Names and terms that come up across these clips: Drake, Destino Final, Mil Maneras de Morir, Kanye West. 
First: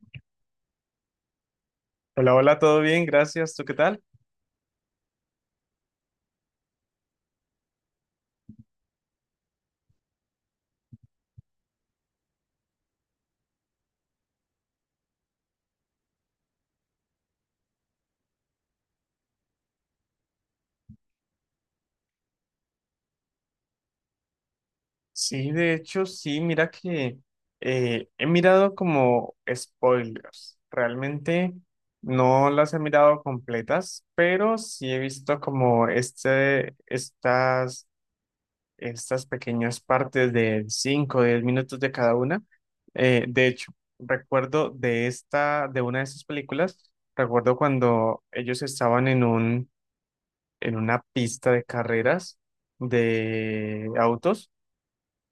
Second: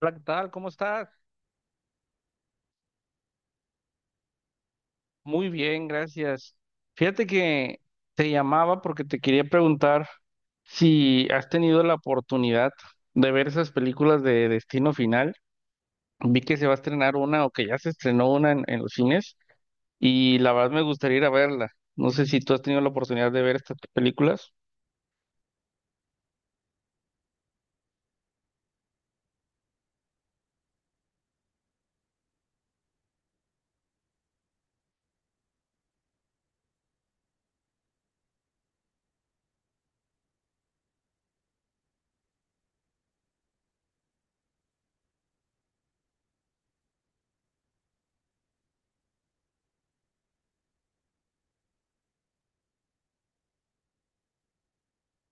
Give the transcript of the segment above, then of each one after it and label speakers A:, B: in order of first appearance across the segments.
A: Hola, ¿qué tal? ¿Cómo estás?
B: Hola, hola, todo bien, gracias. ¿Tú qué tal?
A: Muy bien, gracias. Fíjate que te llamaba porque te quería preguntar si has tenido la oportunidad de ver esas películas de Destino Final. Vi que se va a estrenar una o que ya se estrenó una en los cines y la verdad me gustaría ir a verla. No sé si tú has tenido la oportunidad de ver estas películas.
B: Sí, de hecho, sí, mira que he mirado como spoilers. Realmente no las he mirado completas, pero sí he visto como estas pequeñas partes de 5 o 10 minutos de cada una. De hecho, recuerdo de esta, de una de esas películas, recuerdo cuando ellos estaban en en una pista de carreras de autos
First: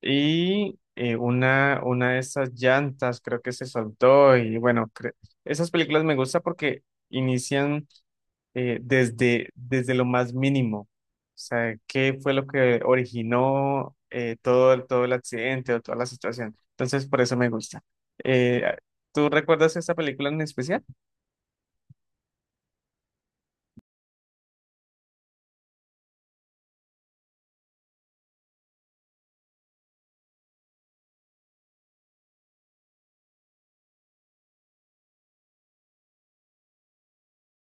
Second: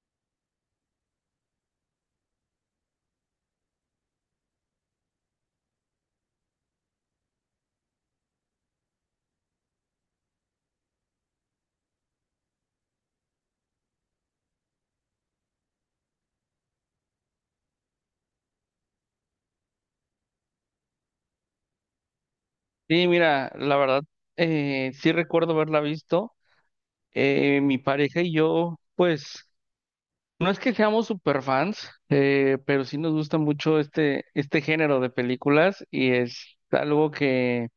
B: y una de esas llantas creo que se soltó y bueno, esas películas me gustan porque inician desde lo más mínimo. O sea, ¿qué fue lo que originó todo, todo el accidente o toda la situación? Entonces, por eso me gusta. Eh, ¿Tú recuerdas esta película en especial?
A: Sí, mira, la verdad, sí recuerdo haberla visto. Mi pareja y yo, pues no es que seamos super fans, pero sí nos gusta mucho este género de películas y es algo que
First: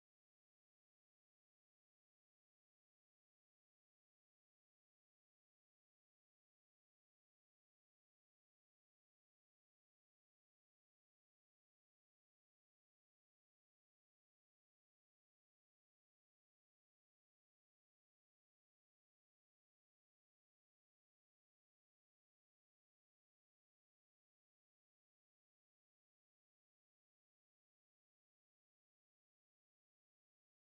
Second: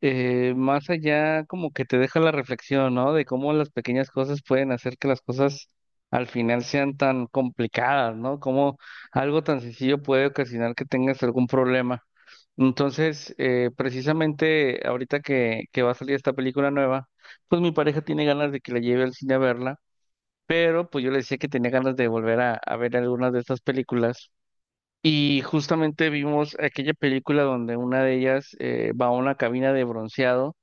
A: más allá como que te deja la reflexión, ¿no? De cómo las pequeñas cosas pueden hacer que las cosas al final sean tan complicadas, ¿no? Cómo algo tan sencillo puede ocasionar que tengas algún problema. Entonces, precisamente ahorita que va a salir esta película nueva, pues mi pareja tiene ganas de que la lleve al cine a verla, pero pues yo le decía que tenía ganas de volver a ver algunas de estas películas. Y justamente vimos aquella película donde una de ellas va a una cabina de bronceado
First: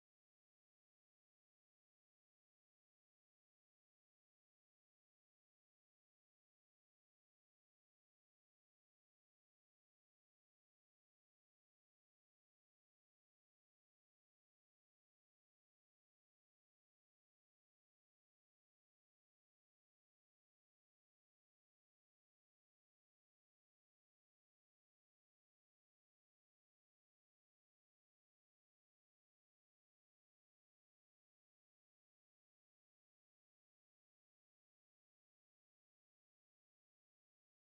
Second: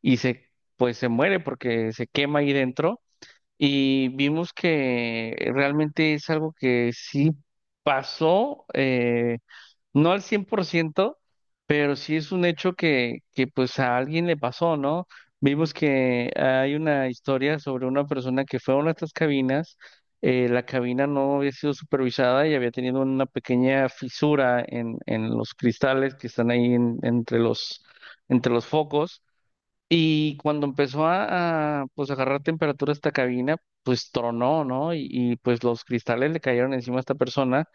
A: y pues se muere porque se quema ahí dentro. Y vimos que realmente es algo que sí pasó. No al 100%, pero sí es un hecho que pues a alguien le pasó, ¿no? Vimos que hay una historia sobre una persona que fue a una de estas cabinas. La cabina no había sido supervisada y había tenido una pequeña fisura en los cristales que están ahí entre entre los focos. Y cuando empezó a pues agarrar temperatura esta cabina, pues tronó, ¿no? Y pues los cristales le cayeron encima a esta persona.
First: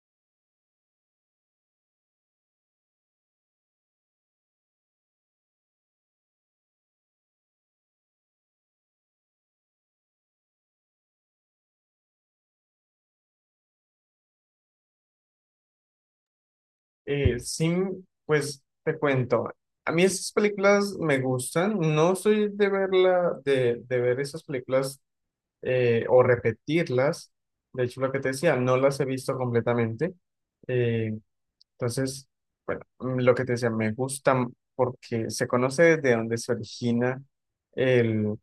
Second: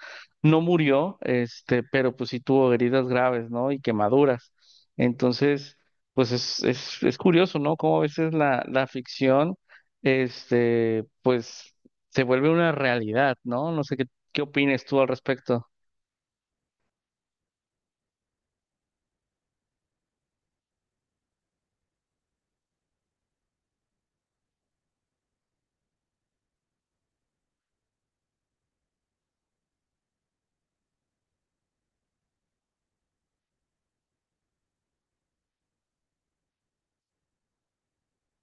A: No murió, este, pero pues sí tuvo heridas graves, ¿no? Y quemaduras. Entonces, pues es curioso, ¿no? Cómo a veces la ficción, este, pues se vuelve una realidad, ¿no? No sé qué opines tú al respecto.
B: Sí, pues te cuento. A mí esas películas me gustan. No soy de verla, de ver esas películas o repetirlas. De hecho, lo que te decía, no las he visto completamente. Eh, Entonces, bueno, lo que te decía, me gusta porque se conoce desde dónde se origina el,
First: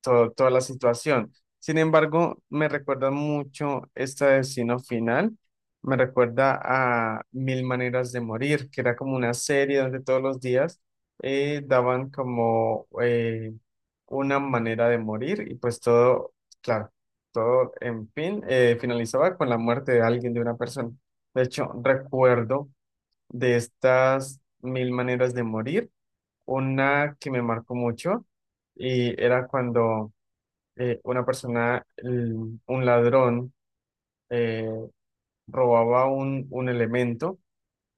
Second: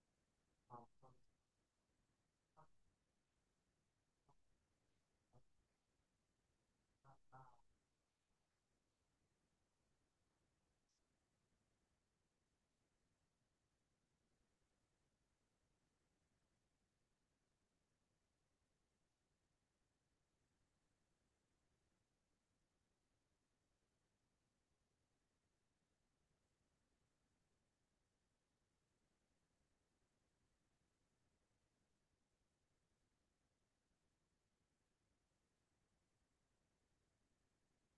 B: toda la situación. Sin embargo, me recuerda mucho este destino final. Me recuerda a Mil Maneras de Morir, que era como una serie donde todos los días daban como una manera de morir y pues todo, claro, todo en fin, finalizaba con la muerte de alguien, de una persona. De hecho, recuerdo de estas mil maneras de morir, una que me marcó mucho y era cuando una persona, un ladrón, eh, robaba un elemento,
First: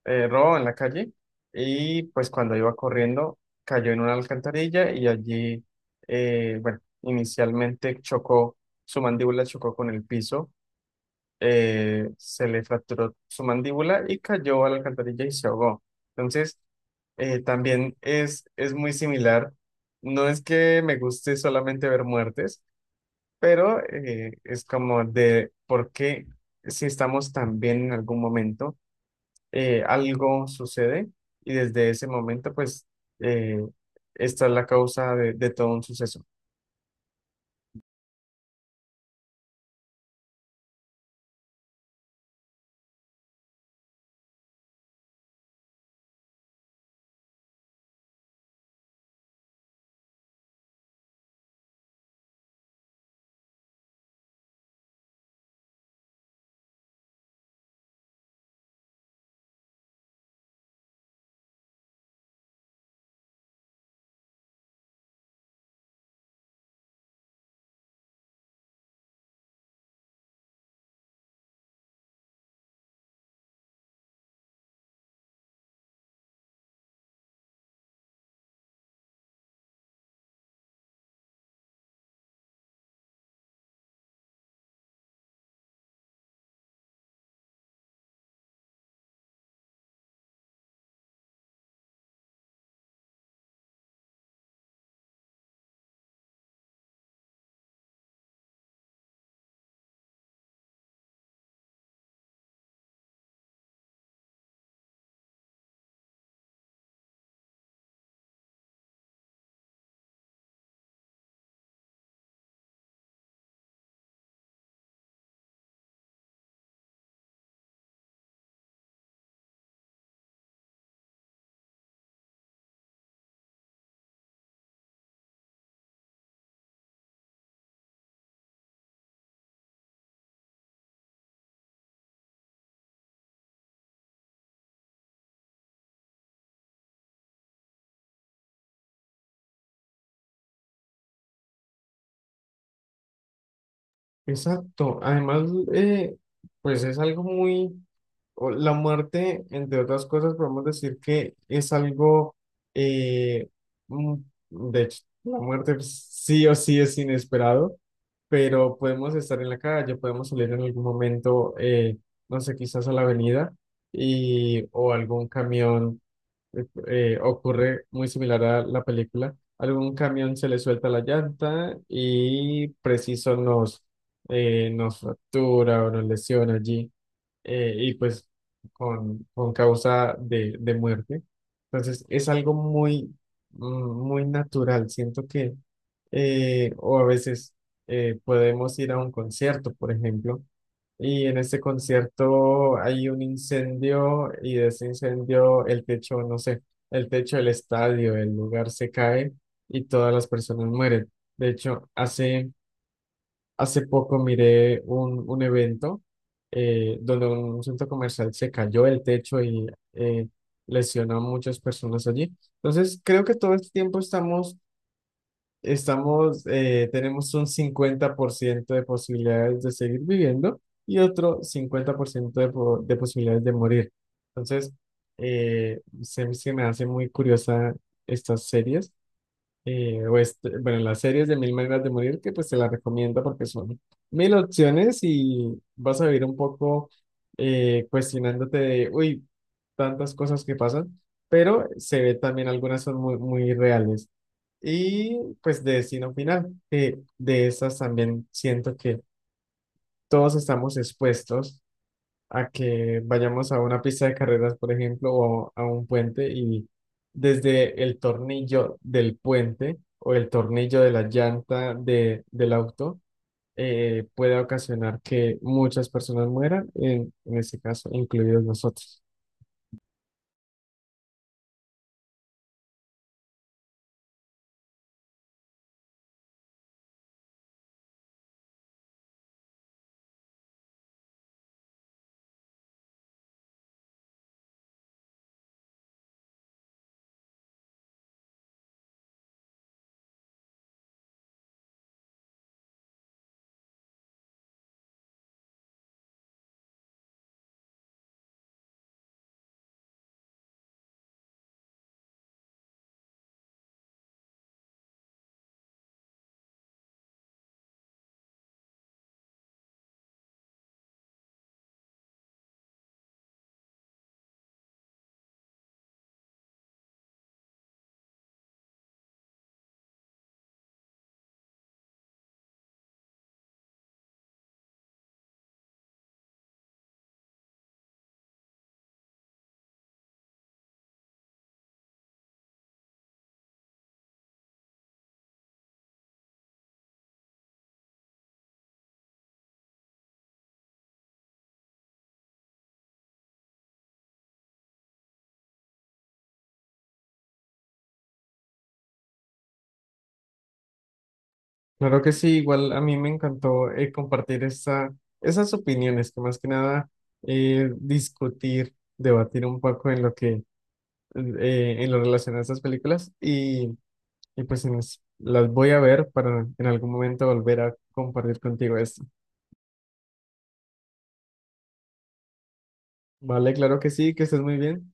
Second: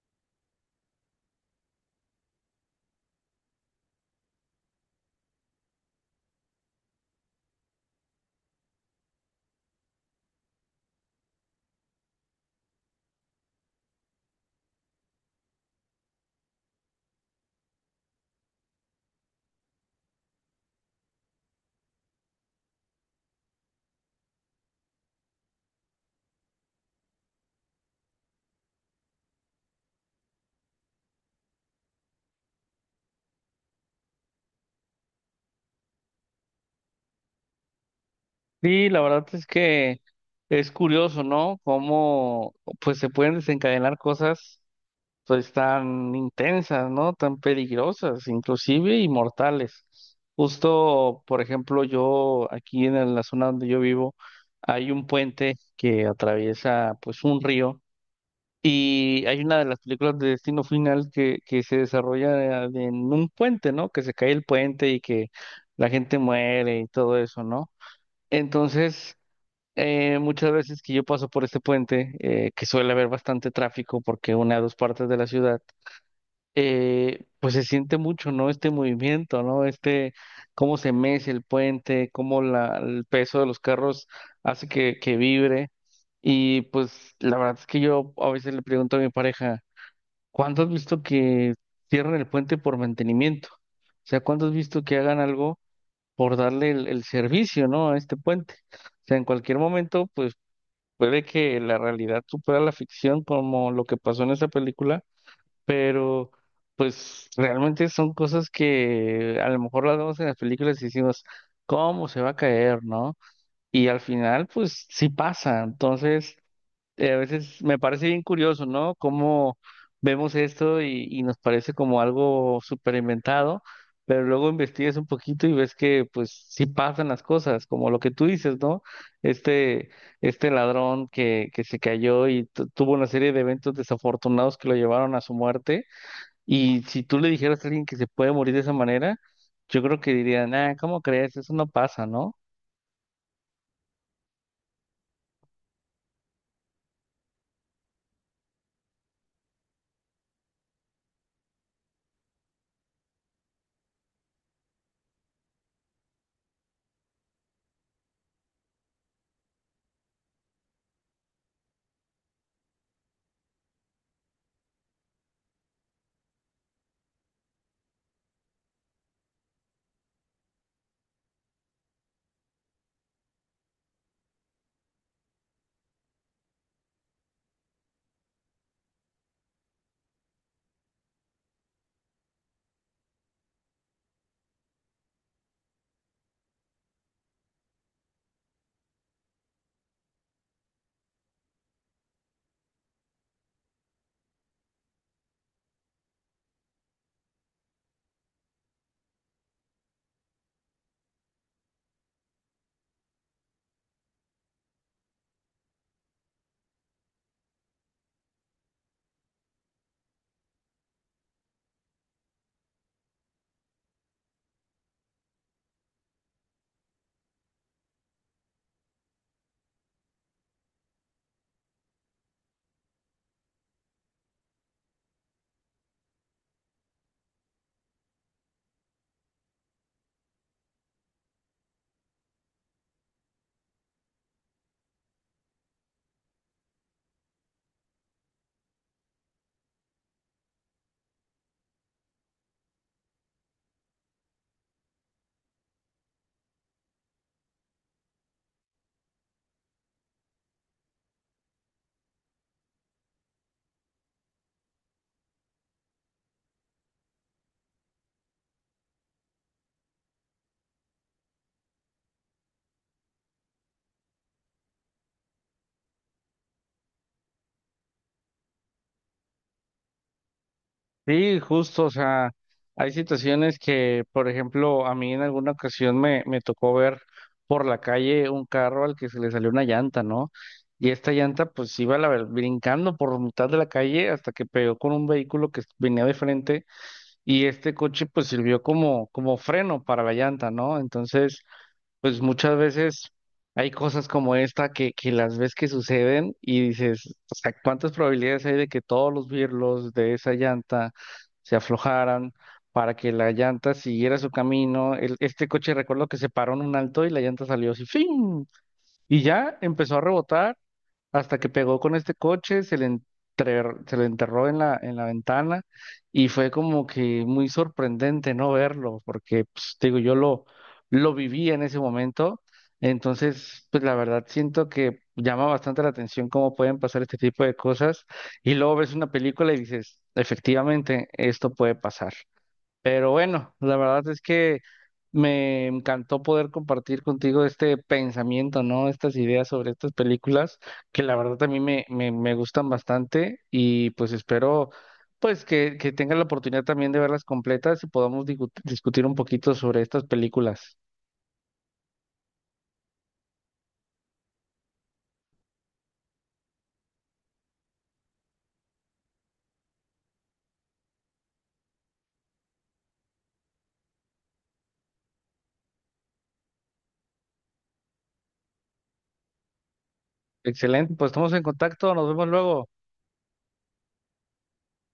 B: robaba en la calle y pues cuando iba corriendo cayó en una alcantarilla y allí, bueno, inicialmente chocó, su mandíbula chocó con el piso se le fracturó su mandíbula y cayó a la alcantarilla y se ahogó. Entonces, también es muy similar. No es que me guste solamente ver muertes, pero es como de por qué si estamos tan bien en algún momento, algo sucede y desde ese momento, pues, eh, esta es la causa de todo un suceso.
A: Sí, la verdad es que es curioso, ¿no? Cómo pues se pueden desencadenar cosas pues tan intensas, ¿no? Tan peligrosas, inclusive y mortales. Justo, por ejemplo, yo aquí en la zona donde yo vivo, hay un puente que atraviesa pues un río y hay una de las películas de Destino Final que se desarrolla en un puente, ¿no? Que se cae el puente y que la gente muere y todo eso, ¿no? Entonces muchas veces que yo paso por este puente, que suele haber bastante tráfico porque une a dos partes de la ciudad, pues se siente mucho, ¿no? Este movimiento, ¿no? Este, cómo se mece el puente, cómo el peso de los carros hace que vibre. Y pues la verdad es que yo a veces le pregunto a mi pareja, ¿cuándo has visto que cierran el puente por mantenimiento? O sea, ¿cuándo has visto que hagan algo por darle el servicio, ¿no?, a este puente? O sea, en cualquier momento, pues puede que la realidad supera la ficción, como lo que pasó en esa película. Pero pues realmente son cosas que a lo mejor las vemos en las películas y decimos, ¿cómo se va a caer, no? Y al final, pues sí pasa. Entonces, a veces me parece bien curioso, ¿no? Cómo vemos esto y nos parece como algo súper inventado, pero luego investigas un poquito y ves que pues sí pasan las cosas, como lo que tú dices, ¿no? Este, este ladrón que se cayó y tuvo una serie de eventos desafortunados que lo llevaron a su muerte. Y si tú le dijeras a alguien que se puede morir de esa manera, yo creo que diría, nah, ¿cómo crees? Eso no pasa, ¿no?
B: Exacto. Además, pues es algo muy... La muerte, entre otras cosas, podemos decir que es algo, eh, mm, de hecho, la muerte pues, sí o sí es inesperado, pero podemos estar en la calle, podemos salir en algún momento, no sé, quizás a la avenida y, o algún camión ocurre muy similar a la película. Algún camión se le suelta la llanta y preciso nos, nos fractura o nos lesiona allí y pues con causa de muerte. Entonces es algo muy, mm, muy natural. Siento que, o a veces podemos ir a un concierto, por ejemplo, y en ese concierto hay un incendio y de ese incendio el techo, no sé, el techo del estadio, el lugar se cae y todas las personas mueren. De hecho, hace Hace poco miré un evento donde un centro comercial se cayó el techo y lesionó a muchas personas allí. Entonces, creo que todo este tiempo estamos tenemos un 50% de posibilidades de seguir viviendo y otro 50% de, de posibilidades de morir. Entonces, se me hace muy curiosa estas series bueno, las series de Mil Maneras de Morir, que pues te las recomiendo porque son mil opciones y vas a vivir un poco cuestionándote de, uy, tantas cosas que pasan, pero se ve también algunas son muy, muy reales. Y pues de Destino Final, que de esas también siento que todos estamos expuestos a que vayamos a una pista de carreras, por ejemplo, o a un puente y desde el tornillo del puente o el tornillo de la llanta de, del auto puede ocasionar que muchas personas mueran, en este caso, incluidos nosotros.
A: Sí, justo, o sea, hay situaciones que, por ejemplo, a mí en alguna ocasión me tocó ver por la calle un carro al que se le salió una llanta, ¿no? Y esta llanta pues iba a la brincando por mitad de la calle hasta que pegó con un vehículo que venía de frente y este coche pues sirvió como, como freno para la llanta, ¿no? Entonces pues muchas veces hay cosas como esta que las ves que suceden y dices, o sea, ¿cuántas probabilidades hay de que todos los birlos de esa llanta se aflojaran para que la llanta siguiera su camino? Este coche recuerdo que se paró en un alto y la llanta salió así, ¡fin! Y ya empezó a rebotar hasta que pegó con este coche, se le, se le enterró en en la ventana y fue como que muy sorprendente no verlo, porque, pues, te digo, lo viví en ese momento. Entonces, pues la verdad siento que llama bastante la atención cómo pueden pasar este tipo de cosas y luego ves una película y dices, efectivamente, esto puede pasar. Pero bueno, la verdad es que me encantó poder compartir contigo este pensamiento, ¿no? Estas ideas sobre estas películas, que la verdad también me gustan bastante y pues espero pues que tengas la oportunidad también de verlas completas y podamos discutir un poquito sobre estas películas.
B: Claro que sí, igual a mí me encantó compartir esa, esas opiniones, que más que nada discutir, debatir un poco en lo que, en lo relacionado a estas películas y pues en las voy a ver para en algún momento volver a compartir contigo esto.
A: Excelente, pues estamos en contacto, nos vemos luego.
B: Vale, claro que sí, que estés muy bien.